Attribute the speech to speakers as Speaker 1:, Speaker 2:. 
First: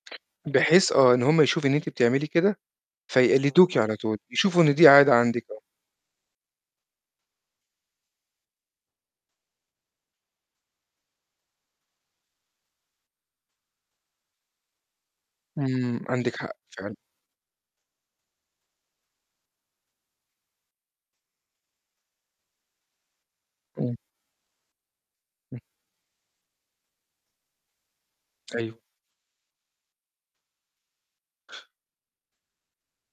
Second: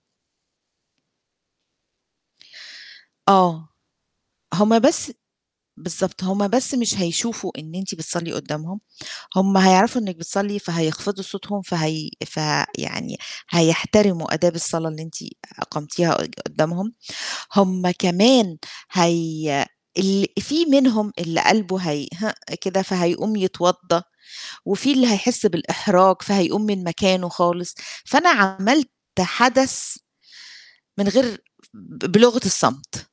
Speaker 1: بحيث آه، إن هم يشوفوا إن أنتِ بتعملي كده،
Speaker 2: آه.
Speaker 1: فيقلِّدوكِ على طول، يشوفوا إن
Speaker 2: هم
Speaker 1: دي
Speaker 2: بس
Speaker 1: عادة عندِك. آه.
Speaker 2: بالضبط. هم بس مش هيشوفوا إن أنتِ بتصلّي قُدّامهم، هم هيعرفوا إنِّك بتصلّي فهيخفضوا صوتهم، فهي ف يعني هيحترموا آداب الصلا اللي أنتِ
Speaker 1: إمم،
Speaker 2: أقمتيها قد
Speaker 1: عندِك حق،
Speaker 2: قُدّامهم،
Speaker 1: فعلًا.
Speaker 2: هم كمان هي ال فيه منهم اللي قلبه هيهِئ كده، فهيقوم
Speaker 1: إمم.
Speaker 2: يتوضّا وفيه اللي هيحس
Speaker 1: إمم.
Speaker 2: بالإحراج فهيقوم من مكانه خالص. فأنا
Speaker 1: أيوه.
Speaker 2: عملت حدث من غير ب بلُغَة الصمت.